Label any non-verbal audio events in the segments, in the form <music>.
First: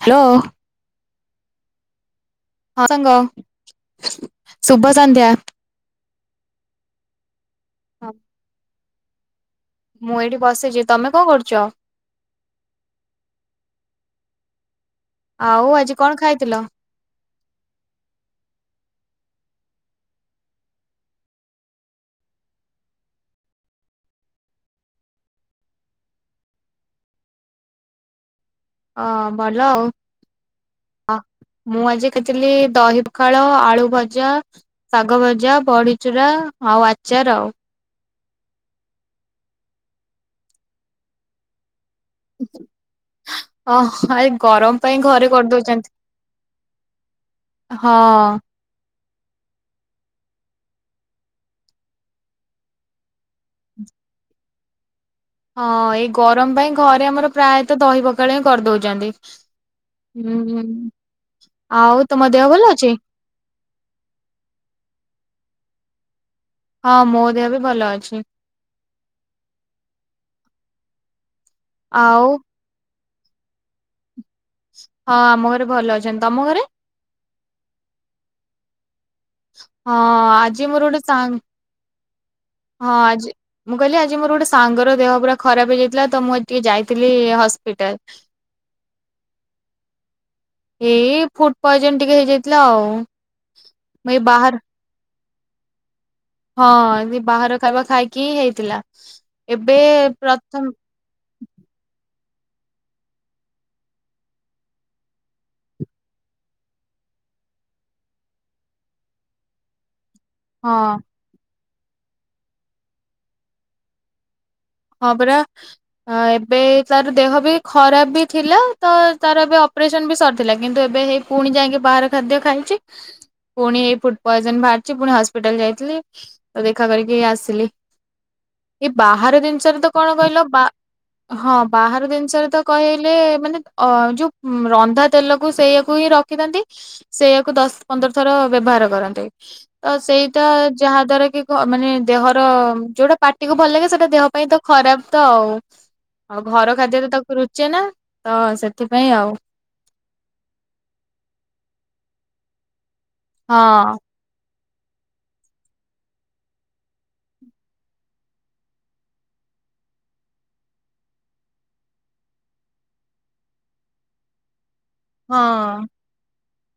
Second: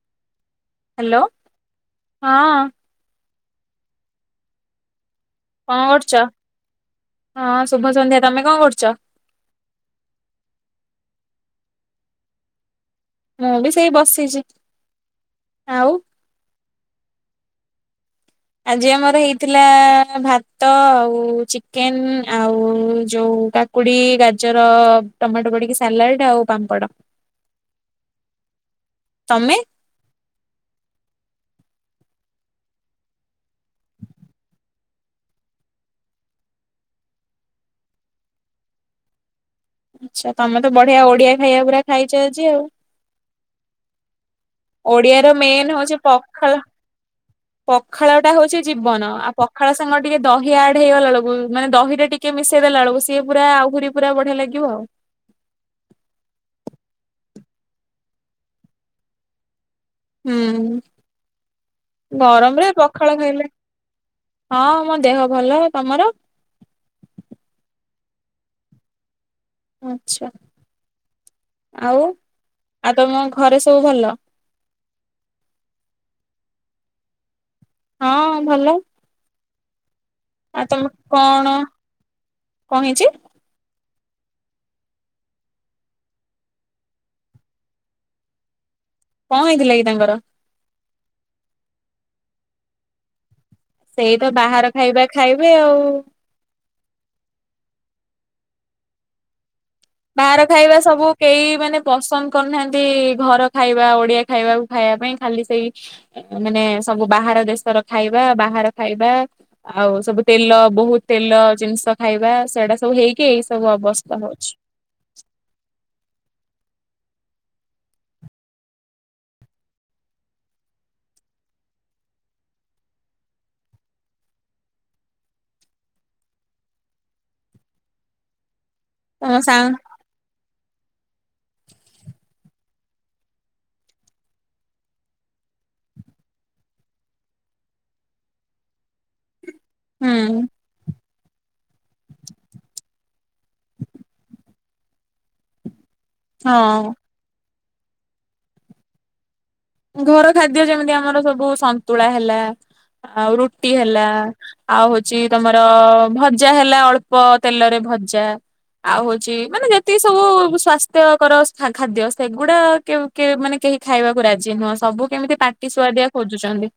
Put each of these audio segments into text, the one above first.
Hello. Hello, ହଁ। ହଁ ସାଙ୍ଗ ଶୁଭ ସଂନ୍ଧ୍ୟା। କଣ କରୁଛ ହଁ ଶୁଭ ହଁ, ସଂନ୍ଧ୍ୟା ତମେ କଣ କରୁଛ? ମୁଁ ଏଇଠି ବସିଛି ତମେ କଣ କରୁଛ? ମୁଁ ବି ସେଇ ବସିଛି। ଆଉ ଆଜି କଣ ଖାଇଥିଲ? ଆଜି ଆମର ହେଇଥିଲା ଭାତ ଆଉ ଚିକେନ୍ ଆଉ ଯୋଉ କା କୁଡ଼ି ଗାଜର ଟମାଟୋ ପଡ଼ିକି ସାଲାଡ୍ ଆଉ ପାମ୍ପଡ଼। ହଁ ତମେ ଭଲ ଆଉ। ଅ ମୁଁ ଆଜି ଖିଇଥିଲି ଦହି ପଖାଳ ଆଳୁ ଭଜା। ଶାଗ ଭଜା ବଡ଼ିଚୁରା ଆଉ ଆଚାର ଆଉ। ଆଚ୍ଛା ତମେ ତ ବଢ଼ିଆ ଓଡ଼ିଆ ଖାଇବା ପୁରା ଖାଇଛ ଆଜି ଆଉ। <unintelligible> ପାଇଁ ଓଡିଆ ଘରେ ର ମେନ୍ କରିଦଉଛନ୍ତି। ହଉଛି ପଖାଳ ହଁ ପଖାଳ ଟା ହଉଛି ଜୀବନ ଆଉ ପଖାଳ ସାଙ୍ଗ ଟିକେ ଦହି ଆଡ୍ ହେଇଗଲା ବେଳକୁ ମାନେ ଦହିଟା ଟିକେ ମିଶେଇ ଦେଲା ବେଳକୁ ସିଏ ପୁରା ଆହୁରି ପୁରା ବଢ଼ିଆ ଲାଗିବ ଆଉ। ହଁ ଏଇ ଗରମ ପାଇଁ ଘରେ ଆମର ପ୍ରାୟତଃ ଦହି ପଖାଳ ହିଁ କରିଦଉଛନ୍ତି। ହୁଁ ଆଉ ତମ ଦେହ ଭଲ ଅଛି? କଣ କହିଲେ? ହଁ ମୋ ଦେହ ଭଲ ତମର? ହଁ ମୋ ଦେହ ବି ଭଲ ଅଛି। ଆଚ୍ଛା ଆଉ ଆଉ ତମ ଘରେ ସବୁ ଭଲ। ହଁ ଆମ ଘରେ ଭଲ ଅଛନ୍ତି ତମ ଘରେ? ହଁ ଭଲ। ହଁ ଆଉ ଆଜି ମୋର ତମେ ଗୋଟେ କଣ କଣ ସାଙ୍ଗ ହଁ ହେଇଛି ଆଜି ମୁଁ କହିଲି ଆଜି ମୋର ଗୋଟେ ସାଙ୍ଗର ଦେହ ପୁରା ଖରାପ ହେଇଯାଇଥିଲା ତ ମୁଁ ଆଜି ଟିକେ ଯାଇଥିଲି ହସ୍ପିଟାଲ। କଣ ହେଇଥିଲା କି ତାଙ୍କର? ଏଇ ଫୁଡ୍ ପଏଜନ ଟିକେ ହେଇଯାଇଥିଲା ଆଉ। ମୁଁ ସେଇ ଏଇ ତ ବାହାର ଖାଇବା ଖାଇବେ ଆଉ। ହଁ ସେ ବାହାର ଖାଇବା ଖାଇକି ହେଇଥିଲା। ଏବେ ବାହାର ପ୍ରଥମ ଖାଇବା ସବୁ କେହି ମାନେ ପସନ୍ଦ କରୁନାହାନ୍ତି ଘର ଖାଇବା ଓଡ଼ିଆ ଖାଇବାକୁ ଖାଇବା ପାଇଁ ଖାଲି ସେଇ ମାନେ ସବୁ ବାହାର ଦେଶର ଖାଇବା ବାହାର ଖାଇବା ଆଉ ସବୁ ତେଲ ହଁ ବହୁତ ତେଲ ଜିନିଷ ଖାଇବା ସେଇଟା ସବୁ ହେଇକି ଏଇ ସବୁ ଅବସ୍ଥା ହଉଛି। ହଁ ପରା ଆ ଏବେ ତାର ଦେହ ବି ଖରାପ ବି ଥିଲା ତ ତାର ଏବେ ଅପରେସନ ବି ସରିଥିଲା କିନ୍ତୁ ଏବେ ହେ ପୁଣି ଯାଇକି ବାହାର ଖାଦ୍ୟ ଖାଇଁଛି। ପୁଣି ହେଇ ଫୁଡ୍ ପଏଜନ ବାହାରିଛି ପୁଣି ହସ୍ପିଟାଲ ଯାଇଥିଲି। ତ ଦେଖା କରିକି ଆସିଲି ଏଇ ତମ ବାହାର ସାଙ୍ଗ ଜିନିଷରେ ତ କଣ କହିଲ ବା ହଁ ବାହାର ଜିନିଷରେ ତ କହିଲେ ମାନେ ଅ ଯୋଉ ରନ୍ଧା ତେଲକୁ ସେଇୟାକୁ ହିଁ ର ଖିଥାନ୍ତି ସେଇୟାକୁ ଦଶ ପନ୍ଦର ଥର ବ୍ୟବହାର କରନ୍ତି। ତ ହୁଁ ସେଇଟା ଯାହା ଦ୍ଵାରା କି ଖ ମାନେ ଦେହର ଯୋଉଟା ପାଟିକୁୁ ଭଲ ଲାଗେ ସେଇଟା ଦେହ ପାଇଁ ତ ଖରାପ ତ ଆଉ ଆଉ ଘର ହଁ ଖାଦ୍ୟରେ ତାକୁ ରୁ ଚେନା ତ ସେଥିପାଇଁ ଆଉ। ଘର ଖାଦ୍ୟ ଯେମିତି ଆମର ସବୁ ସନ୍ତୁଳା ହେଲା ଆଉ ରୁଟି ହଁ। ହେଲା। ଆଉ ହଉଛି ତମର ଭଜା ହେଲା ଅଳ୍ପ ତେଲରେ ଭଜା। ଆଉ ହଉଛି ମାନେ ଯେତିକି ସବୁ ସ୍ଵାସ୍ଥ୍ୟକର ଖା ଖାଦ୍ୟ ସେଗୁଡା କେ କେ ମାନେ କେହି ଖାଇବାକୁ ରାଜି ନୁହଁ ସବୁ କେମିତି ପାଟି ହଁ। ସୁଆଦିଆ ଖୋଜୁଛନ୍ତି।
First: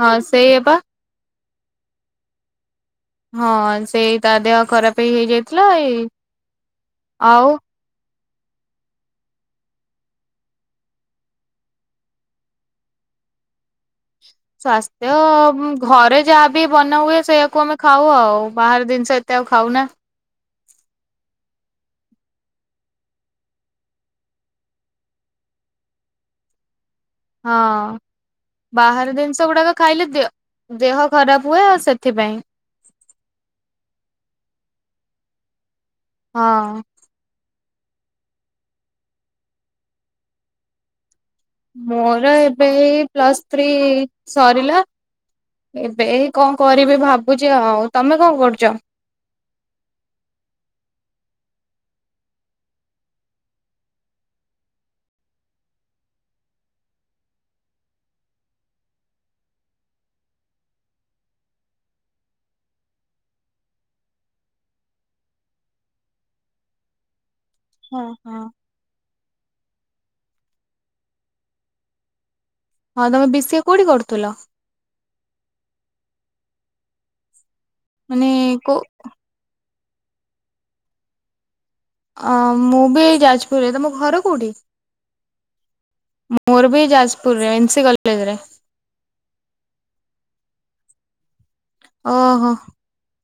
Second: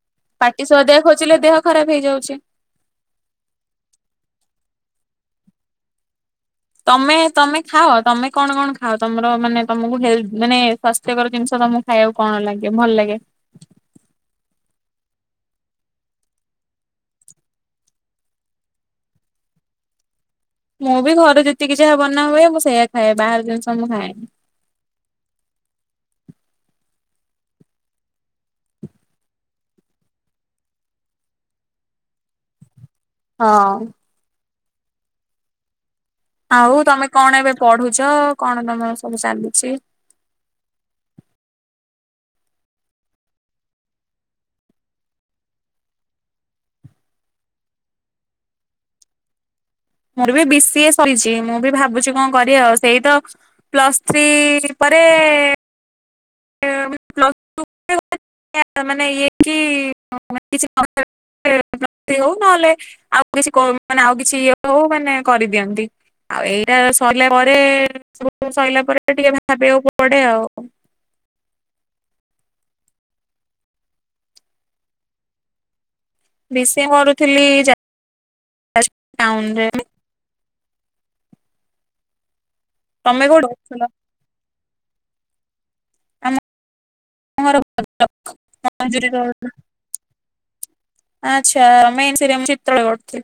ହଁ ସେଇଆ ପାଟି ପା ସୁଆଦିଆ ଖୋଜିଲେ ଦେହ ଖରାପ ହେଇଯାଉଛି। ହଁ ସେଇ ତା ଦେହ ଖରାପ ହେଇ ହେଇଯାଇଥିଲା ଏଇ। ତମେ ଆଉ ତମେ ଖାଅ ତମେ କଣ କଣ? ଆଉ ତମର ମାନେ ତମକୁ ହେଲ ମାନେ ସ୍ଵାସ୍ଥ୍ୟକର ଜିନିଷ ତମକୁ ଖାଇବାକୁ କଣ ଲାଗେ ଭଲ ଲାଗେ। ସ୍ଵାସ୍ଥ୍ୟ ଘରେ ଯାହାବି ବନା ହୁଏ ସେଇଆକୁ ଆମେ ଖାଉ ଆଉ ବାହାର ଜିନିଷ ଏତେ ଆଉ ଖାଉନା। ମୁଁ ବି ଘରେ ଯେତିକି ଯାହା ବନା ହୁଏ ମୁଁ ସେଇଆ ଖାଏ ବାହାର ଜିନିଷ ମୁଁ ଖାଏନି। ହଁ। ବାହାର ଜିନିଷ ଗୁଡାକ ଖାଇଲେ ଦେଅ ଦେହ ଖରାପ ହୁଏ ଆ ସେଥିପାଇଁ। ହଁ। ଆଉ ହଁ ତମେ କଣ ଏବେ ପଢୁଛ କଣ ତମର ସବୁ ଚାଲିଚି। ମୋର ଏବେ ଏଇ ପ୍ଲସ ଥ୍ରୀ ସରିଲା। ଏବେ ଏଇ କଣ କରିବି ଭାବୁଛି ଆଉ ତମେ କଣ କରୁଚ। ମୋର ବି ବିଶିଏ ସରିଛି ମୁଁ ବି ଭାବୁଛି କଣ କରିବ ଆଉ ସେଇ ତ। ପ୍ଲସ୍ ଥ୍ରୀ ପରେ ୍ <unintelligible> <unintelligible> ମାନେ ଇଏକି <unintelligible> ହଉ ନହେଲେ। ଆଉ କିଛି କ ମାନେ ଆଉ କିଛି ଇଏ ହଉ ମାନେ କରିଦିଅନ୍ତି ଆଉ ଏଇ। ଏ ସରିଲା ପରେ ହଁ ସବୁ ହଁ। ସରିଲା ପରେ ଟିକେ ଭାବିବାକୁ ପଡେ ଆଉ। ହଁ ତମେ ବିଷିଏ କୋଉଠି କରୁଥୁଲ? ବିଷିଏ ମରୁଥିଲି ଯା। ମାନେ କୋ ଟାଉନ ରେ <unintelligible> ଅ ମୁଁ ବି ତମେ କୋଉଠି ଯାଜପୁରରେ କରୁଥିଲ? ତମ ଘର କୋଉଠି? ଆମ ମୋରବି ଯାଜପୁରରେ ଏନ୍ସି କଲଜ ରେ। <unintelligible> ଆଛା ଆମେ ଏନ୍ସିରେ ଓହୋ <unintelligible> ଚିଚ୍ର କରୁଥିଲୁ।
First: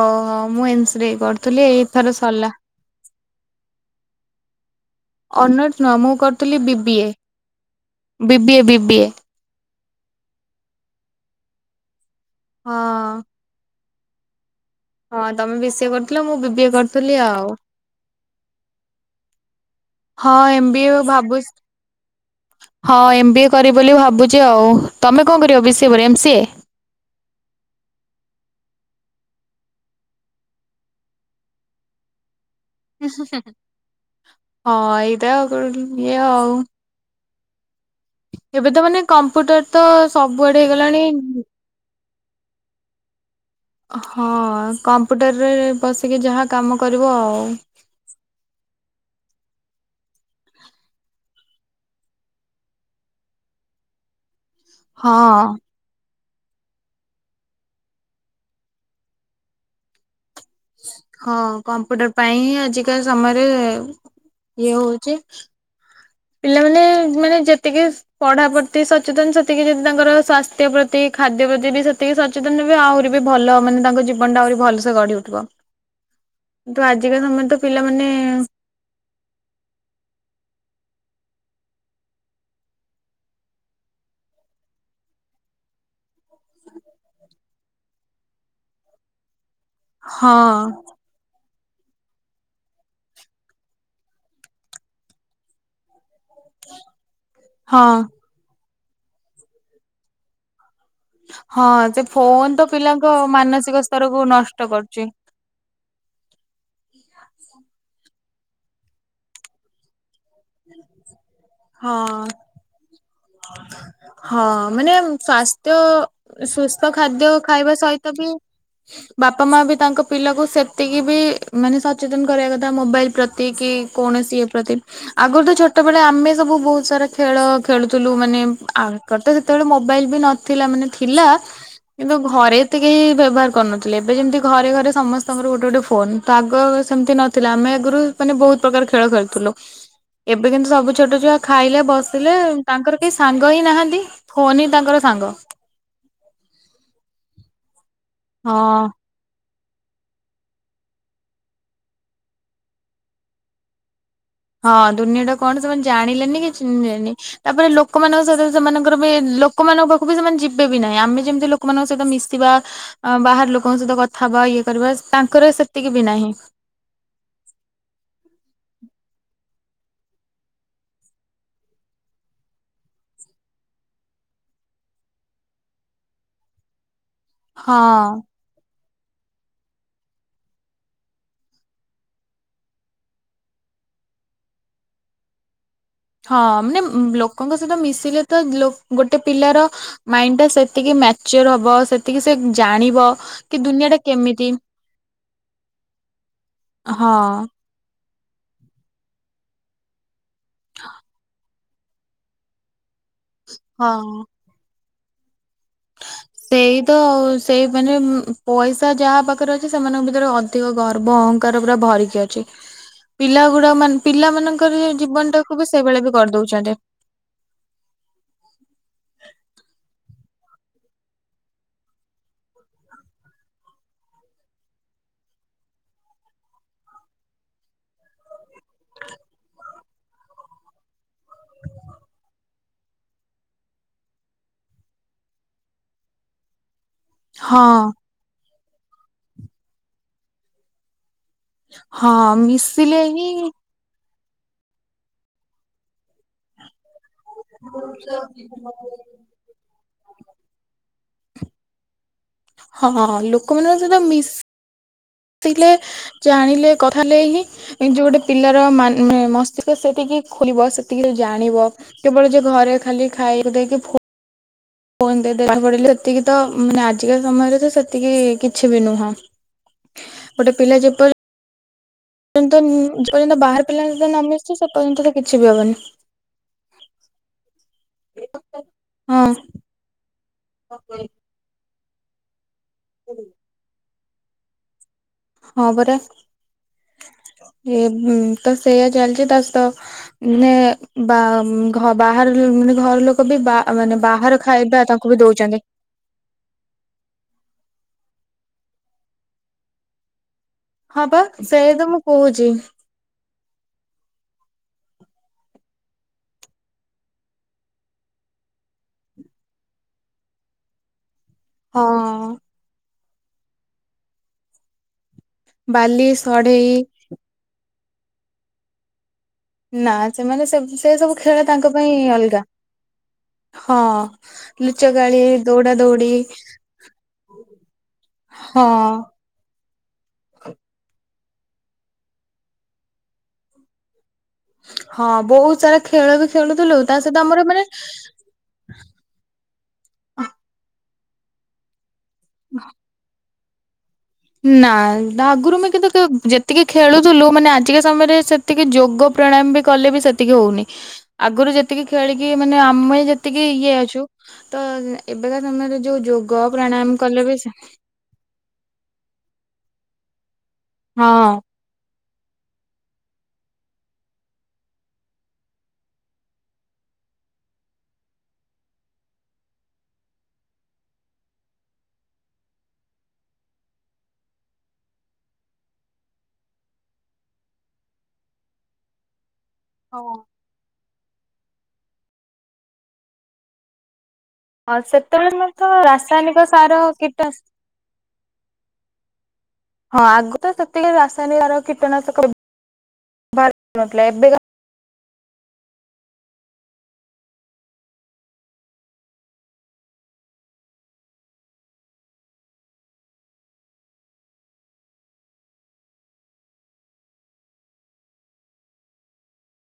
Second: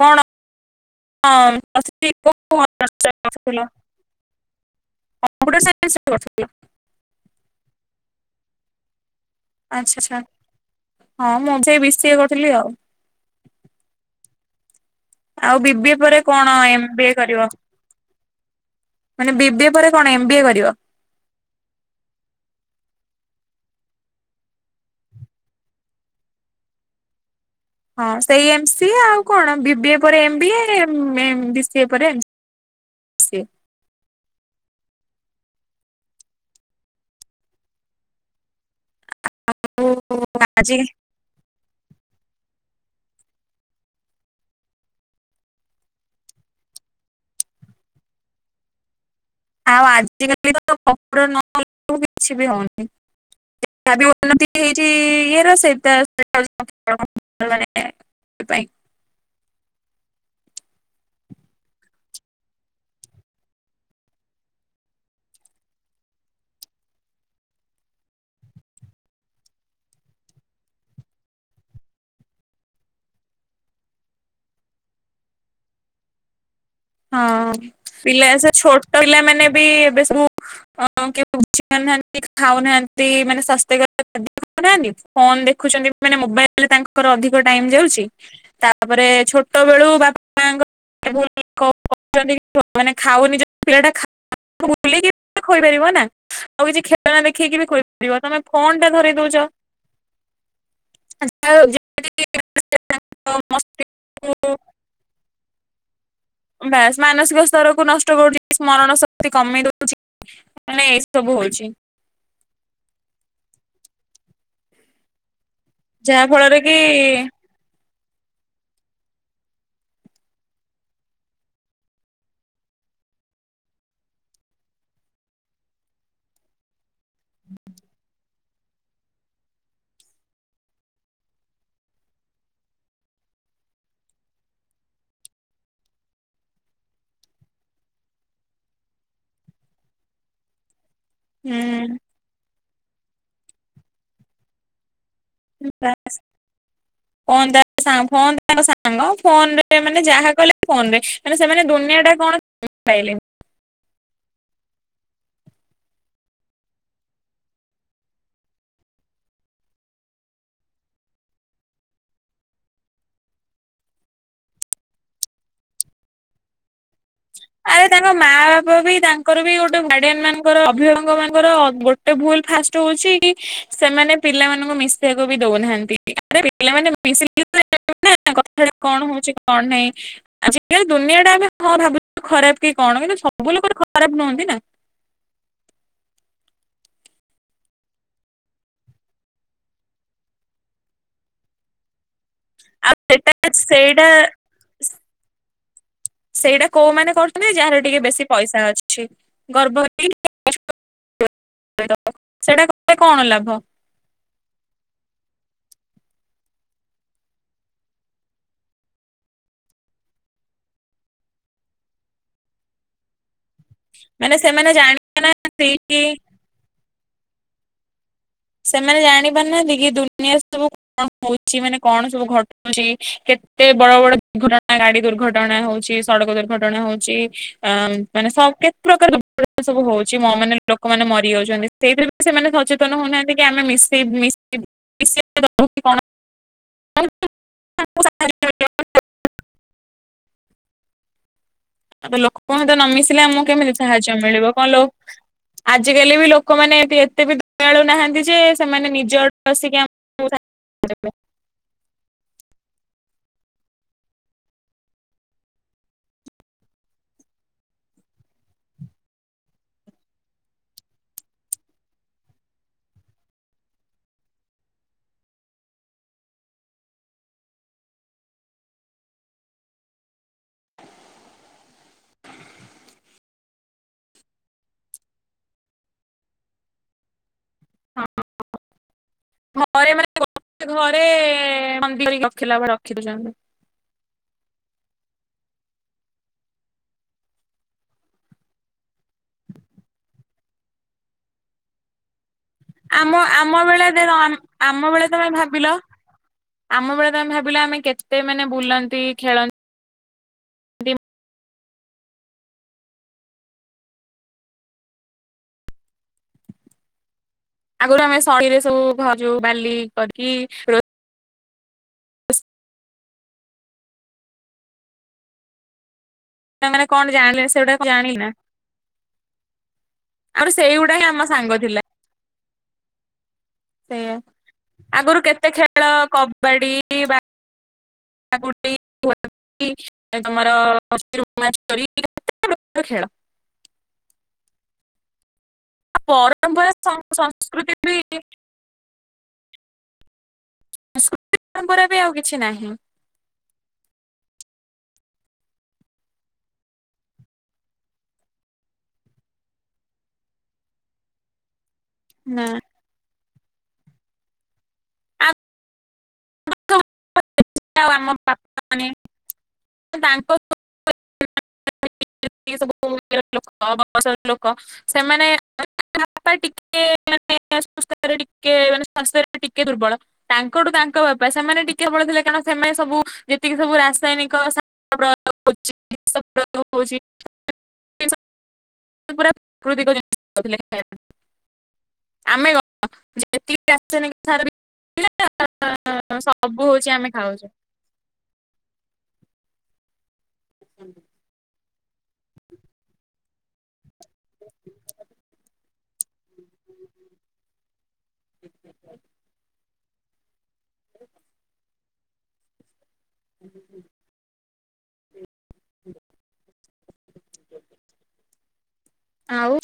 କଣ ମୁଁ ଏନ୍ସିରେ କରୁଥିଲି ଏଇଥର ସରିଲା। <unintelligible> ଅନସ ନୁହଁ ସାଇନ୍ସରେ ମୁଁ କରୁଥିଲ କରିଥିଲି ବିିବିଏ ବିବିଏ ବିବିଏ। ଆଚ୍ଛା ଛା ଛା ହଁ ମୁଁ ସେ ବିସିଏ କ ହଁ। ହଁ ତମେ ଆଉ ବିସିଏ ବିବିଏ ପରେ କରିୁଥିଲ ମୁଁ କଣ ବି ବିିଏ ଏମ ବିଏ କରିୁଥୁଲି କରିବ ଆଉ। ମାନେ ବିବିଏ ପରେ କଣ ହଁ ବିଏ କରିବ? ଏମ ବି ଭାବୁ ହଁ ଏମ ବି ଏ କରିବ ବୋଲି ଭାବୁଚି ଆଉ ତମେ କଣ କରିବ ବି ସିଏ ପରେ ଏମ ସିଏ। ହଁ ସେଇ ଏମ ସି ଏ ଆଉ କଣ ବିିବି ଏ ପରେ ଏମ ବି ଏ ବି ସିଏ ପରେ ସିଏ। ହଁ ଏଇଟା ଆଉ କର ଇଏ ଆଉ। ଏବେ ତ ମାନେ କମ୍ପ୍ୟୁଟର ତ ସବୁଆଡେ ଆଜି ହେଇଗଲାଣି। ହଁ କମ୍ପ୍ୟୁଟରରେ ବସିକି ଯାହା କାମ କରିବ ଆଉ। ଆଉ ଆଜିକାଲି ତ କମ୍ପୁଟର ନ କିଛି ବି ହଉନି। <unintelligible> ହେଇଚି ଇଏର ହଁ। ସେଇତା। <unintelligible> ପାଇଁ। ହଁ କମ୍ପ୍ୟୁଟର ପାଇଁ ଆଜିକାଲ ସମୟରେ ଇଏ ହଉଚି। ପିଲାମାନେ ମାନେ ଯେତିକି। ପଢା ପ୍ରତି ସଚେତନ ସେତିକି ଯଦି ତାଙ୍କର ସ୍ଵାସ୍ଥ୍ୟ ପ୍ରତି ଖାଦ୍ୟ ପ୍ରତି ବି ସେତିକି ସଚେତନ। ସଚେତନ ବି ଆହୁରି ବି ଭଲ, ମାନେ ତାଙ୍କ ଜୀବନଟା ଆହୁରି ଭଲସେ ଗଢି ଉଠିବ। କିନ୍ତୁ ଆଜିକା ସମୟରେ ହଁ ତ ପିଲାମାନେ ପିଲା ମାନେ ବି ଏବେ ସବୁ ଅ <unintelligible> ହାନ୍ତି ଖାଉନାହାନ୍ତି ମାନେ ସ୍ୱାସ୍ଥ୍ୟ <unintelligible> ହାନ୍ତି ଫୋନ ଦେଖୁଛନ୍ତି। ମାନେ ମୋବାଇଲରେ ତାଙ୍କର ଅଧିକ ଟାଇମ ଯାଉଛି, ତାପରେ ଛୋଟ ହଁଅ <unintelligible> କଣ କରୁଛନ୍ତି? ମାନେ ଖାଉନି ପିଲା ଟା ବୁଲିକି ଖୋଇପାରିବ ନା, ଆଉ କିଛି ଖେଳନା ଦେଖେଇକି ବି ହଁ ଖୋଇପାରିବ, ତମେ ଫୋନ୍ ଟା ଧରି ଦଉଛ। ହଁ ସେ ଫୋନ ତ ପିଲାଙ୍କ ମାନସିକ ସ୍ତରକୁ ନଷ୍ଟ କରୁଛି। ବାସ ମାନସିକ ସ୍ତରକୁ ନଷ୍ଟ କରୁଛି ସ୍ମରଣ ଶକ୍ତି କମେଇଦଉଛି। <unintelligible> ଏ ସବୁ ହଉଛି, ହଁ ହଁ ମାନେ ଯାହା ସ୍ୱାସ୍ଥ୍ୟ ଫଳରେ କି ସୁସ୍ଥ ଖାଦ୍ୟ, ଖାଇବା ସହିତ ବି, ବାପା ମା ବି, ତାଙ୍କ ପିଲାକୁ ସେତିକି ବି ମାନେ ସଚେତନ କରିବା କଥା ମୋବାଇଲ ପ୍ରତି। ଏ କି କୌଣସି ଏ ପ୍ରତି ଆଗରୁ ତ ଛୋଟବେେଳେ ଆମେ ସବୁ ବହୁତ ସାରା ଖେଳ ଖେଳୁ। ମାନେ ଆଗର ତ ସେତେବେଳେ ମୋବାଇଲ ବି ନଥିଲା, ମାନେ ଥିଲା କିନ୍ତୁ ଘରେ ଏତେ କେହି ବ୍ୟବହାର କରୁନଥିଲେ, ଏବେ ଯେମିତି ଘରେ ଘରେ ସମସ୍ତଙ୍କର ଗୋଟେ ଗୋଟେ ଫୋନ୍ ତ ଆଗ ସେମିତି ନଥିଲା, ଆମେ ଆଗରୁ ମାନେ ବହୁତ ପ୍ରକାର ଖେଳ ଖେୁଥିଲୁ ଏବେ କିନ୍ତୁ ସବୁ ଛୋଟ ଛୁଆ ଖାଇଲେ ହୁଁ ବସିଲେ, ତାଙ୍କର କେହି ସାଙ୍ଗ ହିଁ ନାହାନ୍ତି ଫୋନ ହିଁ ତାଙ୍କର ସାଙ୍ଗ। <unintelligible> ଫୋନ୍ ତା ସାଙ୍ଗ ହଁ ଫୋନରେ ସେ ମାନେ ଯାହା କଲେ ଫୋନ ରେ, ମାନେ ସେମାନେ ଦୁନିଆ ଟା କଣ ପାଇଲେ ହଁ ଦୁନିଆ ଟା କଣ, ସେମାନେ ଜାଣିଲେନି କି ଚିହ୍ନିଲେନି। ତାପରେ ଲୋକମାନଙ୍କ ସହିତ ସେମାନଙ୍କର ବି ଲୋକମାନଙ୍କ ପାଖ ବି ସେମାନେ ଯିବେ ବି ନାହିଁ, ଆମେ ଯେମିତି ଲୋକ ଲୋକମାନଙ୍କ ସହିତ ମିଶିବା, ବାହାର ଲୋକଙ୍କ ସହିତ କଥା ହେବା ଇଏ କରିବା ତାଙ୍କର ସେତିକି ବି ନାହିଁ। ଆରେ <unintelligible> ତାଙ୍କ ମା ବାପା ବି ତାଙ୍କର ବି ଗୋଟେ ଗାର୍ଡିଆନ ମାନଙ୍କର ଅଭିବାକ ମାନଙ୍କର--ଗୋଟେ, ଗୋଟେ ଭୁଲ ଫାଷ୍ଟ ହଉଛି ସେମାନେ ପିଲାମାନଙ୍କୁ ମିଶିବାକୁ ବି ଦଉନାହାନ୍ତି। ଆରେ ପିଲା ମାନେ ହଁ <unintelligible> <unintelligible> କଣ ହଉଛି କଣ ନାହିଁ ଆଜିକାଲି ଦୁନିଆ ଟା ଆମେ ହଁ ଭାବୁୁ ଖରାପ କି କଣ, କିନ୍ତୁ ସବୁ ଲୋକ ଖରାପ ନୁହଁନ୍ତି ନା। ହଁ ମାନେ ଲୋକଙ୍କ ସହିତ ମିଶିଲେ ତ <unintelligible> ଗୋଟେ ପିଲାର। ମାଇଣ୍ଡ ଟା ସେତିକି ମେଚୁର ହବ। ସେ ଟିକେ ସେ ଆଉ ଜାଣିବ ସେଟା କି ଦୁନିଆ ଟା ସେଇଟା କେମିତି। ସେଇଟା ହଁ କୋଉମାନେ କରୁଥିବେ ଯାହାର ଟିକେ ବେଶୀ ପଇସା ଅଛି। ଠିକ ଗର୍ବ ହେଇ <unintelligible> ସେଟା କଲେ କଣ ଲାଭ। ହଁ। ସେଇ ତ ସେଇ ମାନେ ପଇସା ଯାହା ପାଖରେ ଅଛି ସେମାନଙ୍କ ଭିତରେ ଅଧିକ ଅଧିକ ଗର୍ବ, ଅହଙ୍କାର ପୁରା ଭରିକି ଅଛି ପିଲା ଗୁଡା ମାନେ ପିଲା ସେମାନେ ମାନଙ୍କର ଜୀବନ ଟାକୁ ଜାଣିପାରୁନାହାନ୍ତି ବି କି ସେଇଭଳିଆ ବି କରିଦଉଛନ୍ତି। ସେମାନେ ଜାଣି ପାରୁନାହାନ୍ତି କି ଦୁନିଆ ସବୁ କଣ ହଉଛି ମାନେ କଣ ସବୁ ଘଟୁଛି, କେତେ ବଡ ବଡ ଦୁର୍ଘଟଣା ଗାଡି ଦୁର୍ଘଟଣା ହଉଛି। ସଡ଼କ ଦୁର୍ଘଟଣା ହଉଛି ଆ ମାନେ ସବୁ କେତେ ପ୍ରକାର ସବୁ ହଉଛି ମା ମାନେ ଲୋକମାନେ ମରି ଯାଉଛନ୍ତି, ସେଇଥିରେ ବି ସେମାନେ ସଚେତନ ହଉନାହାନ୍ତି। ଆମେ ମିଶେଇଶ କଣ। <unintelligible> ହଁ। ଆଉ ହଁ ତ ଲୋକ ସହିତ ନ ମିଶିଲେ ହିଁ ଆମକୁ କେମିତି ସାହାଯ୍ୟ ମିଳିବ କଣ ଲୋ। ଆଜିକାଲି ବି ଲୋକମାନୋନ ଏଠି ଏତେ ବି ମିଳୁନାହାନ୍ତି ଯେ ସେମାନେ ନିଜ ଆଡୁ ଆସିକି ଆମକୁ ସାହାଯ୍ୟ କରିବେ। ହଁ ଲୋକମାନଙ୍କ ସହିତ ମିସ୍ ସିଲେ ଜାଣିଲେ କଥା ହେଲେନି ଏ ଯୋଉ ଗୋଟେ ପିଲାର ମାନ ମସ୍ତିଷ୍କ ସେଠିକି ଖୋଲିବ ସେତିକି ଯୋଉ ଜାଣିବ କେବଳ ଯେ ଘରେ ଖାଲି ଖାଇବାକୁ ଦେଇକି ଫୋ ଫୋନ ଦେଖା ପଡିଲି ସେତିକି ତ ମାନେ ଆଜିକା ସମୟରେ ତ ସେତିକି କିଛି ବି ନୁହଁ। <unintelligible> ଗୋଟେ ପିଲା ଯେପରି ଯେର୍ଯ୍ୟନ୍ତ ବାହାର ପିଲା ସହିତ ନ ମିଶିଚି ସେ ପର୍ଯ୍ୟନ୍ତ ତ କିଛି ବି ହବନି। <unintelligible> ହଁ ହଁ। ଘରେ ମାନେ ଗୋ ଘରେ ମନ୍ଦି ରଖିଲା ବର। <unintelligible> <unintelligible> କେବେ ଜାଣିଲେ? ହଁ ପରା ଏ ତ ସେଇୟା ଚାଲିଚି। ତା ସହିତ ମାନେ ବା ଘର ବାହାର ମାନେ ଘର ଆମ ଲୋକ ବି ଆମ ବା ମାନେ ବେଳେ ବାହାର ଆମ ଖାଇବା ବେଳେ ତାକୁ ବି ତମେ ଦଉଚନ୍ତି। ଭାବିଲ ଆମ ବେଳେ ତ ଆମେ ଭାବିଲୁ ଆମେ କେତେ ମାନେ ବୁଲନ୍ତି ଖେଳନ୍ତି ହଁ ପା ସେଇଆ ତ ମୁଁ କହୁଚି। ଆଗରୁ ଆମେ ସଢ଼େଇରେ ସବୁ ଭାଜୁ ବାଲି କରିକି ଖେ ହଁ। ବାଲି, ସଢେଇ, ସେମାନେ କଣ ଜାଣିଲେ ସେଗଟା ଜାଣ ନା। <unintelligible> ନା ସେମାନେ ଆହୁରି ସେ ସେ ସେଇଗୁଡା ହିଁ ସବୁ ଆମ ଖେଳ ସାଙ୍ଗ ତାଙ୍କ ଥିଲା ପାଇଁ ଅଲଗା। ହଁ, ସେଇଆ ଲୁଚ ଆଗରୁ କାଳୀ, କେତେ ଦୌଡ଼ା ଖେଳ ଦୌଡ଼ି, କବାଡି ହଁ। ତମର ଖେଳ। <unintelligible> ହଁ, ବହୁତ ସାରା ଆଉ ଖେଳ ବି ଖେଳୁଥିଲୁ। ତା ସହିତ ଆମର ମାନେ କେ <unintelligible> ସାସ୍କୃତି ପରମ୍ପରା ବି ଆଉ କିଛି ନାହିଁ। ନା ଆଗରୁ ମୁ କିନ୍ତୁ ଯେତିକି ଖେଳୁଥିଲୁ ମାନେ ଆଜିକା ସମୟରେ ସେ ସେତିକି ଯୋଗ ପ୍ରାଣାୟାମ ବି କଲେ ବି ସେତିକି ହଉନି। ଆଗରୁ ଯେ ତିକି ଖେଳିକି ନା ମାନେ ଆମେ ଯେତିକି ଇଏ ଅଛୁ, ତ ଏବେ ଆମ କା ସମୟରେ ଯୋଉ ଯୋଗ ପ୍ରାଣାୟାମ କଲେ ବି ସେ ଆମ ପାପା ମେ <unintelligible> ତାଙ୍କ ହଁ। ଇଏ ସବୁ କଉ ଲସ ଲୋକ। <unintelligible> ସେମାନେ ଟିକେ ମାନେସ୍ଥ ଟିକେ ମାନେ ସାସ୍ଥ୍ୟ ଟିକେ ଦୁର୍ବଳ। <unintelligible> ତାଙ୍କଠୁ ତାଙ୍କ ବାପା ସେମାନେ ଟିକେ ଭଲ ଥିଲେ। କାରଣ ସେମାନେ ସବୁ ଯେତିକି ସବୁ ରାସାୟନିକ ସା ଅର ଅଉଚ଼ି ଟେସ୍ <unintelligible> ପୁରା ଟୁ ଦିଗ ଯାଏ ଜାଉ ଥିଲେ। ଖାଇ ଆମେ କ <unintelligible> ଏତିକି ଆସନେଇ ଥରେ ହଁ ସେତେବେଳେ ଆମର ତ ରାସାୟନିକ ସବୁ ସାର ହଉଛି ଆମେ <unintelligible> କୀଟ ହଁ, ଆଗରୁ ତ ସେତିକି ରାସାୟନିକାର କିଟନାଶକ ଭାରି ନଥିଲା ଏବେକା ହୁଁ ହୁଁ। ହୁଁ। ଆଉ।